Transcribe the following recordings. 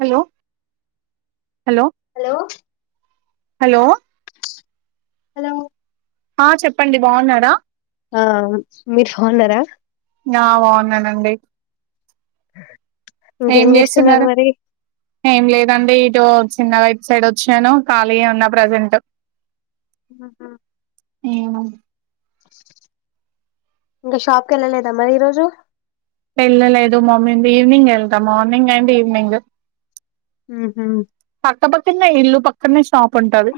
Hello hello hello hello ఆ చెప్పండి బాగున్నాడా ఆ మీరు ఫోన్నారా నా బాగున్నానండి ఇంకేం ఏం చేస్తున్నారు మరి ఏం లేదండి ఇరో చిన్న వైపు సైడ్ వచ్చాను ఖాళీ ఉన్నా ప్రజెంట్ ఆ ఏ ఇంకా షాప్కి వెళ్ళలేదా మరి ఈ రోజు పెళ్ళలేదు మమ్మీ ఈవనింగ్ వెళ్తాం మార్నింగ్ అండ్ ఈవనింగ్ ఆహ ఇల్లు పక్క సాపంటారు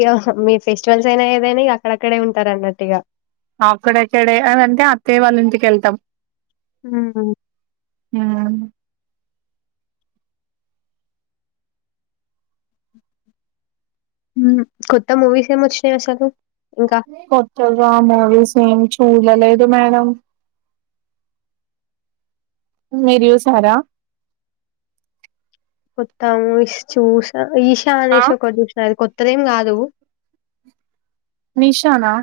ఇక మీ ఫెస్టివల్స్ అయినా ఏదైని అక్కడక్కడే ఉంటారు అన్నట్టుగా అక్కడెక్కడే అంటే అత్తయ వాళ్ళ ఇంటికెళ్తాం హ అ కొత్త మూవీస్ ఏముచ్చినయి వసలు కొత్తజా మరిసంగ్ చూ ఏదు మేడం మరు యుసారా కొత్తాము ఇ చూసా ఈశా ఆ అనేష ఒక దూసయి కొ ఇత్రం కాగాదువు నిషానా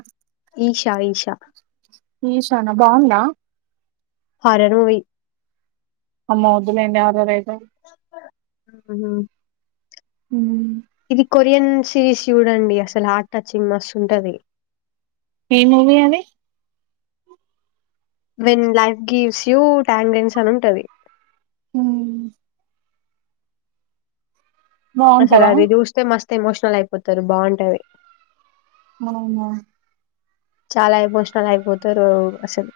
ఈషా ఈషా ఈశానా బాగున్నా హారర్ మయి అమ్మ ఉదులేంది యాదో రఐతే హ్మ్ హ్మ్ ఇది కొరియన్ సిరీస్ చూడండి అసలు హార్ట్ టచింగ్ మస్త్ ఉంటది. ఏ మూవీ అండి when life gives you tangerines అని ఉంటుంది. ఉ అసలు బాగుంటదా అది చూస్తే మస్త్ ఎమోషనల్ అయిపోతారు బాగుంటాంది మనం ఉన్న చాలా ఏమోషనాలు అయిపోతారు అసలు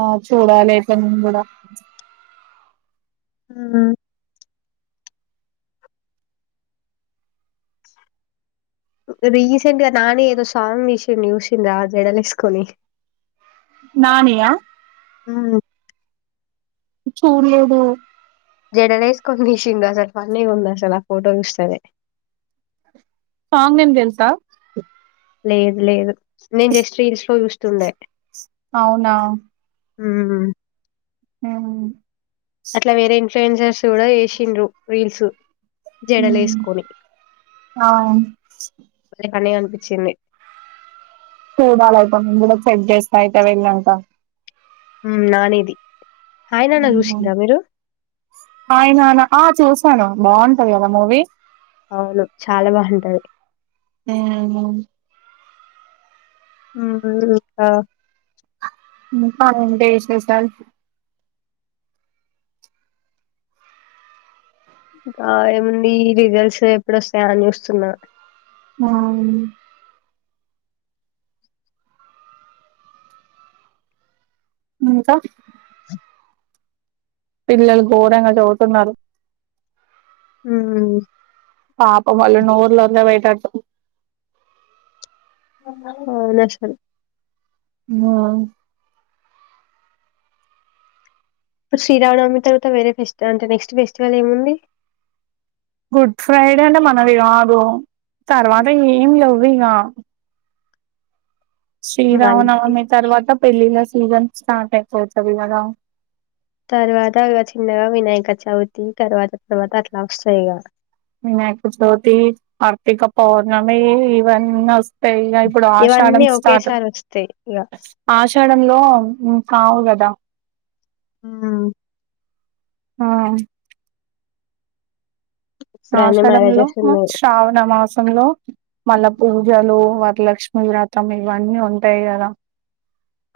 ఆ చూడాలి ఎట్లా ముగడ కూడా ఉ రీసెంట్ గా నాని ఏదో సాంగ్ తీసిడు చూసిండ్ల జడలేసుకొని. నాని యా హ్మ్ చూడ లేదు. జడలే వేసుకొని తీసిండు అసలు ఫన్నీ ఉంది. అసలు ఆ ఫోటో చూస్తనే. సాంగ్ నేమ్ తెలుసా. లేదు లేదు. నేను జస్ట్ రిల్స్ లో చూసా. ఉండే. అవునా. ఉ ఆ అట్లా వేరేంటి. ట్రెంజర్స్ కూడా చేసిండ్రు రీల్స్. ఉ జడలేసుకొని అవును. భలే ఫన్నీగా అనిపించింది. చూడాలయితే మేము కూడా చెక్ చేస్తా అయితే వెళ్ళినంక. నానిది. హాయ్ నాన్న చూసిండ్రా మీరు హాయ్ నాన్న ఆ చూసి చూస్తాను బాగుంటది కదా మూవీ. అవును చాలా బాగుంటది. ఉ హు ఉమ్, ఇంకా ఇంకా ఏంటి విశేషాలు. ఆ ఏముంది రిజల్ట్స్. ఎప్పుడ వస్తా అని చూస్తున్నా. అవునా. ఇంకా. పిల్లలు ఘోరంగా చదువుతున్నారు. ఉ పాపం వాళ్ల నోర్ళ్లంతా పోయేటట్టు. పొమ్మని వదిలేస్తారు. మ్మ శ్రీరామనవమి తర్వాత వేరే ఫెస్టివల్ఫెస్ అంటే నెక్స్ట్ ఫెస్టివల్ ఏముంది గుడ్ ఫ్రైడే అంటె మనది కాదు తర్వాత ఏమి లేవు ఈగ మళ్ళీ శ్రీరామనవమి తర్వాత పెళ్ళిళ్ళ ఈగల్ స్టాక్ అయిపోతది కదా తర్వాత చిన్నగా వినాయక చవితి తర్వాత తర్వాత అట్లా వస్తాయి ఇగ మేక తోటి ఆర్థికం పౌర్ణమి ఇవన్నీ వస్తా ఈగ ఇప్పుడు ఆషాడం ఇవన్నీ స్టార్ట్ ఒకేసారి వస్తాయి ఇగ ఆష ఆషాడంలో కావు కదా ఉమ్ ఆహ్ ఇప్పుడన్ని ఆషాడంలో మ్యారేజెస్ ఉన్నాయి శ్రావణ మాసం సంలో మళ్ళా పూజలు వరలక్ష్మి వ్రతం ఇవన్నీ ఉంటాయి కదా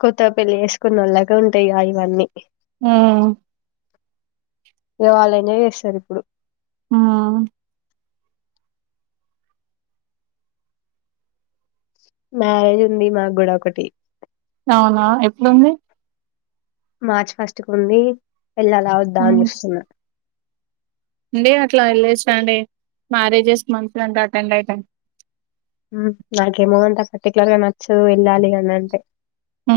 కొత్తగ పెళ్లి చేసుకున్నొలకు ఉంటాయి ఇగ ఇవన్నీ ఉహ్ ఇగ వాళ్ళు ఎంజాయ్ చేస్తరు ఇప్పుడు ఉహ్ మ్యారేజ్ ఉంది మాకు కూడా ఒకటి అవునా ఎప్పుడుంది మార్చి ఫస్ట్ కు ఉంది ఎల్లాల వద్దా అని చూస్తున్న లేదు అట్లా వెళ్లేసిరండి మ్యారేజెస్ మంచిదంట అటెండ్ అయితే నాకేమో అంతా పర్టికులర్ గా నచ్చదు వెళ్ళాలి అని అంటే ఉ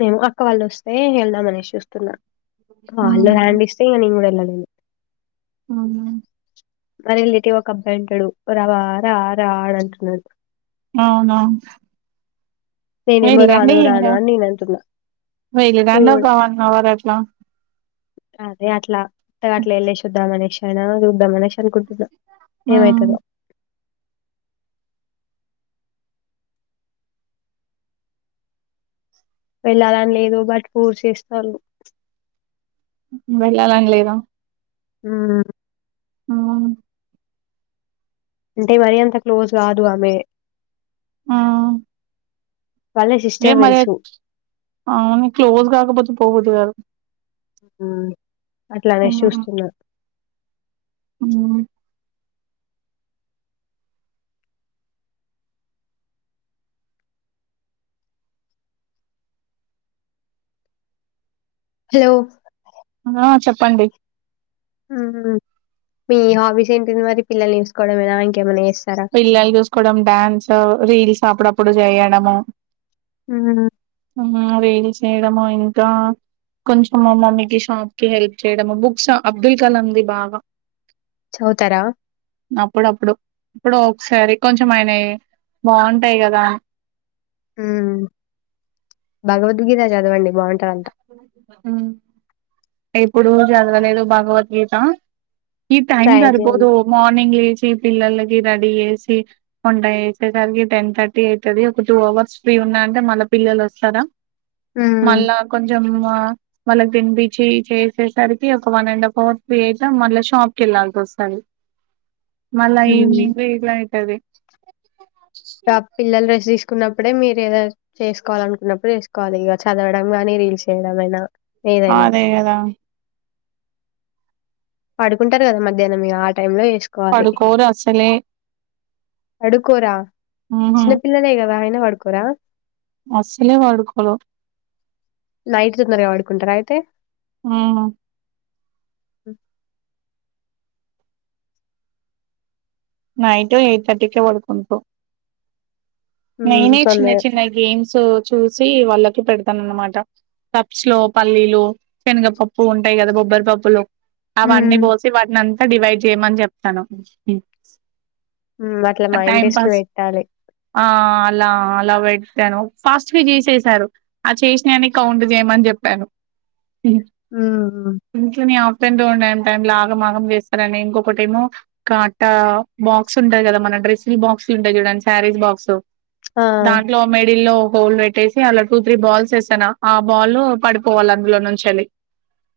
మేము అక్క వాళ్ళు వస్తే వెళ్దామనేసి చూస్తున్నా వాళ్ళు మ్మ్ హ్యాండ్ ఇస్తే నేను కూడా వెళ్ళను ఉం అవున మా రిలేటివ్ ఒక అబ్బాయింటడు రా రా రా అంటున్నాడు అవునవును నేనేమో వెళ్ళండి రాను ఇంగ రాను అని నేనంటున్నా. వెళ్లి రండి చూడు ఒక వన్ అవర్ అట్లా అదే అట్లా అట్లా ఎల్లేషిఓద్దం అనేసి అయినా చూద్దామనేసి అనుకుంటున్నా హ్మ్. ఏమైతందో వెళ్ళాలని లేదు బట్ ఫోర్స్ చేస్తల్లు వెళ్ళలానీ లేద ఆ ఆ అంటే మరి అంత క్లోజ్ కాదు ఆమె ఆ వాళ్ళ ఏ సిస్టర్ తెలుసు. మరిఅవును క్లోజ్ గాకపోతే పోదు హ్ అట్లానేషి చూస్తున్నా అవునా హలో ఆ చెప్పండి మీ హాబీస్ ఏంటింది మరి పిల్లల్ని చూసుకోవడంమేనా ఇంకేమైనా చేస్ పిల్లల్ని చూసుకోవడం డ్యాన్స్ రీల్స్ అప్పుడప్ ప్పుడు చెయ్యడము ఆ హు వేడి చేయడము ఇంకా కొంచెం మా మమ్మీకి షాప్ కి హెల్ప్ చేయడము బుక్స్ అబ్దుల్ కలాందిి బాగా చదువుతారా? అప్పుడప్పుడు ఒకసారి కొంచం ఆయనా బాగుంటాయి కదా హామ్ భగవద్గీత చదవండి బాగుం ఎప్పుడు చదవ లేదు భాగవద్గీత ఈ టైమ్ ట్రై చేయండి. సరిపోదు మార్నింగ్ లేచి పిల్లలకి రెడీ చేసి వంట చేసేసరికి టెన్ థర్టీ అయితది ఒక టూ అవర్స్ ఫ్రీ ఉన్నా అంటే మళ్ళ పిల్లలు వస్తారా హుమ్ మళ్ళా కొంచెం వాళ్ళకి తినిపించి చేసేసరికి ఒక one and half hour free అయిత మళ్ళ షాప్ కి వెళ్ళాల్సి వస్తాది మళ్ళా హ్మ్. ఈవ్నింగ్ ఇల అయితది గ పిల్లల్ రెస్ట్ తీస్ కున్నప్పుడే మీరు ఏదో చేసుకోవాలి అనుకున్నప్పుడు చేేసుకోవాలి ఇగ చదవడం గాని రీల్స్ చేయడంమయినా అదే కదా పడుకుంటారు కదా మధ్యాహ్నం ఇగ అడ్ టైం లో చేసుకోవాలి పడుకోరు అసలే అడుకోరా ఉహు చిన్న పిల్లలే కదా ఆయ్ వాడుకోర అసలే వడుకోలు నైట్ తొందరగా పడుకుంటారా అయితే ఆ నైట్ ఎయిట్ థర్టీ కే పడుకుంట్రూ హ్మ్. నేనే చిన్న తొందరగా. చిన్న గేమ్స్ చూసి వాళ్ళ పెడతానన్నమాట కబ్స్ లో పల్లీలు సేనగపప్పు ఉంటాయి కదా బొబ్బరి పప్పులు ఆ వన్ని హ్మ్. బోసి వాటీనన్ డివైడ్ చేయమని చెప్తాను అట్ల మా టైం ఇంటెస్ట్ లో పాస్ పెట్టాలి ఆ అలా అలా పెట్టాను ఫాస్ట్ గా చేసేసారు ఆ చేసినవన్ని కౌంట్ చేయమని చెప్పాను హ్మ్ హ్మ్. ఇంకేమి పెంతో ఉ ట టైంలో ఆగం ఆగం చేస్తారని ఇంకొక టేమో కాటా బాక్స్ ఉంటాయి కదా మన డ్రెస్ంగ్ బాక్స్లు ఉంటాయి చూడండి శారీస్ బాక్స్ ఆ! దాంట్లో మేడిల్లో గోల్డ్ పెట్టేసి అలా టూ త్రీ బాల్స్ వేశానా ఆ బాల్ పడిపోవాలి అందులో నుంచి వెళ్ళి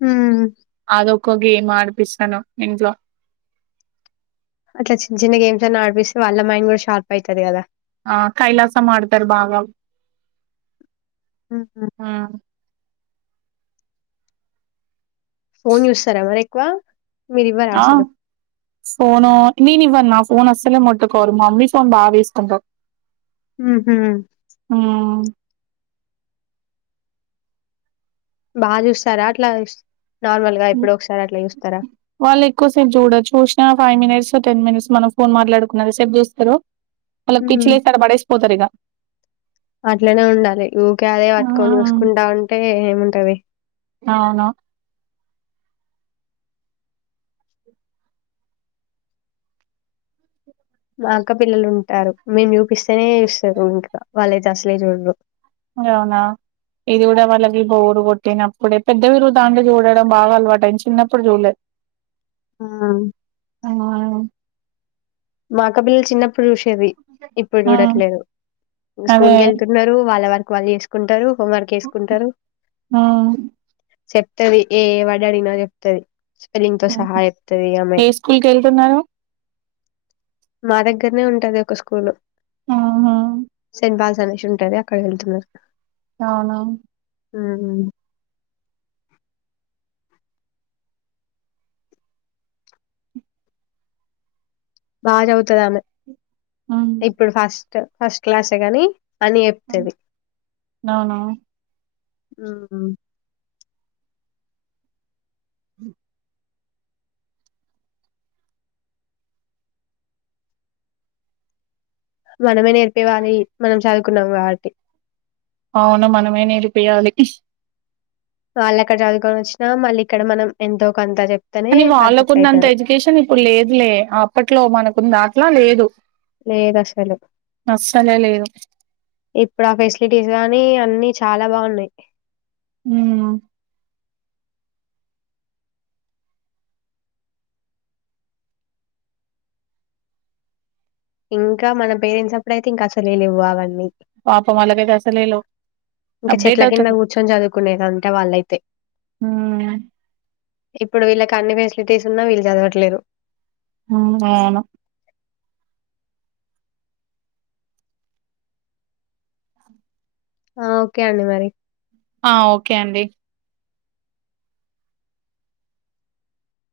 హ్మ్ కుగ గేమ్ అదిపిస్తాను ఇంట్లో ఇట్లా చిన్న చిన్న గేమ్స్ అన్ని ఆడిపిస్తూ వాళ్ళ మైండ్ కూడా షార్ప్ అయితుది కదా ఆ కైలాసం ఆడుతారు భాగం ఉహు ఆ ఫోన్ చూస్తారా మరి ఎక్కువ మీరు ఇవ్వరా ఆ అసలు ఫోనో నేను ఇవ్వను నా ఫోన్ అసలే ముట్టుకోరు మా మమ్మీ ఫోన్ బాగా తీసుకుంటారు ఉహూ మ్ బాగా చూస్తారా అట్లా నార్మల్ గా ఎప్పుడో ఒకసారి అట్లా చూస్తారా వాళ్ళు ఎక్కువసేపు చూడ చూసినా ఫైవ్ మినిట్స్ టెన్ మినిట్స్ మనం ఫోన్ మాట్లాడుకున్న అంతసేపు చూస్తారు వాళ్ళకి ఉమ్ పిచ్చిలేసి ఆడ పడేసి పోతారు ఇక అట్లనే ఉండాలి ఊకే అదే పట్టుకొని హ్మ్. చూసుకుంటా ఉంటే ఏ ఏం ఉంటది అవునా మా అక్క పిల్లలు ఉంట టారు మీరు చూపిస్తేనే చూస్తారు ఇంకా వాళ్ళ అయితే అస్లే చూడరు అవునా ఇది కూడా వాళ్ళకి బోరు కొట్టినప్పుడే పెద్దవిరు దాంలో చూడడం బాగా అలవాటు అని చిన్నప్పుడు చూడలేదు ఆ ఆ మా అక్క పిల్లలు చిన్నప్పుడు చూసి చెవి ఇప్పుడు ఆ చూడట్లేదు అదే స్కూల్కి వెళ్తున్నారు వాళ్ళ వర్ వాళ్ళు చేసుకుంటారు హోంవర్క్ చేసుకుంటారు ఆ చెప్తది ఏ వర్డు అడిగినా చెప్తాది స్పెల్లింగ్ తో హ్మ్. సహా చెప్తాది ఇక ఆమె ఏ స్కూల్ కెళ్తున్నారు మా దగ్గరనే ఉంటది ఒక స్కూలు అవును ఎంతల్స్ అనేసి ఉంటది అక్కడికి వెళ్తున్నారు అవునా ఉమ్ బాగా చదువుతాది ఆమె ఇప్పుడు ఫస్ట్ స్ట్ ఫస్ట్ క్లాస్ ఏ గాని అని చెప్తది అవునా ఉమ్ ఉ మనమే నేర ఇవ్వాలి మనం చావ్ కులవాటి అవును మనమే నేర్పియ్యాలి వాళ్ల అక్కడ చదువుకోవచ్చు అని వాళ్లకు పర్ఫెక్ట్ ఉన్నంత అయితారు ఎడ్యుకేషన్ ఇప్పుడు లేదులే అప్పట్లో మనకుంది అట్లా లేదు డు లేదు అసలే లేదు ఇప్పుడు ఆ ఫెసిలిటీస్ కానీ అన్ని చాలా బాగున్నాయి ఉమ్ ఇంకా మనం పేరెంట్స్ అప్పుడు అయితే ఇంకా అసలే లేవు అవన్నీ పాపం వాళ్ళకైతే అసలే లో ఇంకా అప్డేట్ చెట్ల కింద అవుతుంది కూర్చుని చదువుకునేదంట వాళ్ళైతే ఉమ్ ఇప్పుడు వీళ్ళకి కాన్ని ఫెసిలిటీస్ ఉన్న వీళ్ళు చదవట్లేదు ఉమ్ అవును ఆ ఓకే అండి మరి ఆ ఓకే అండి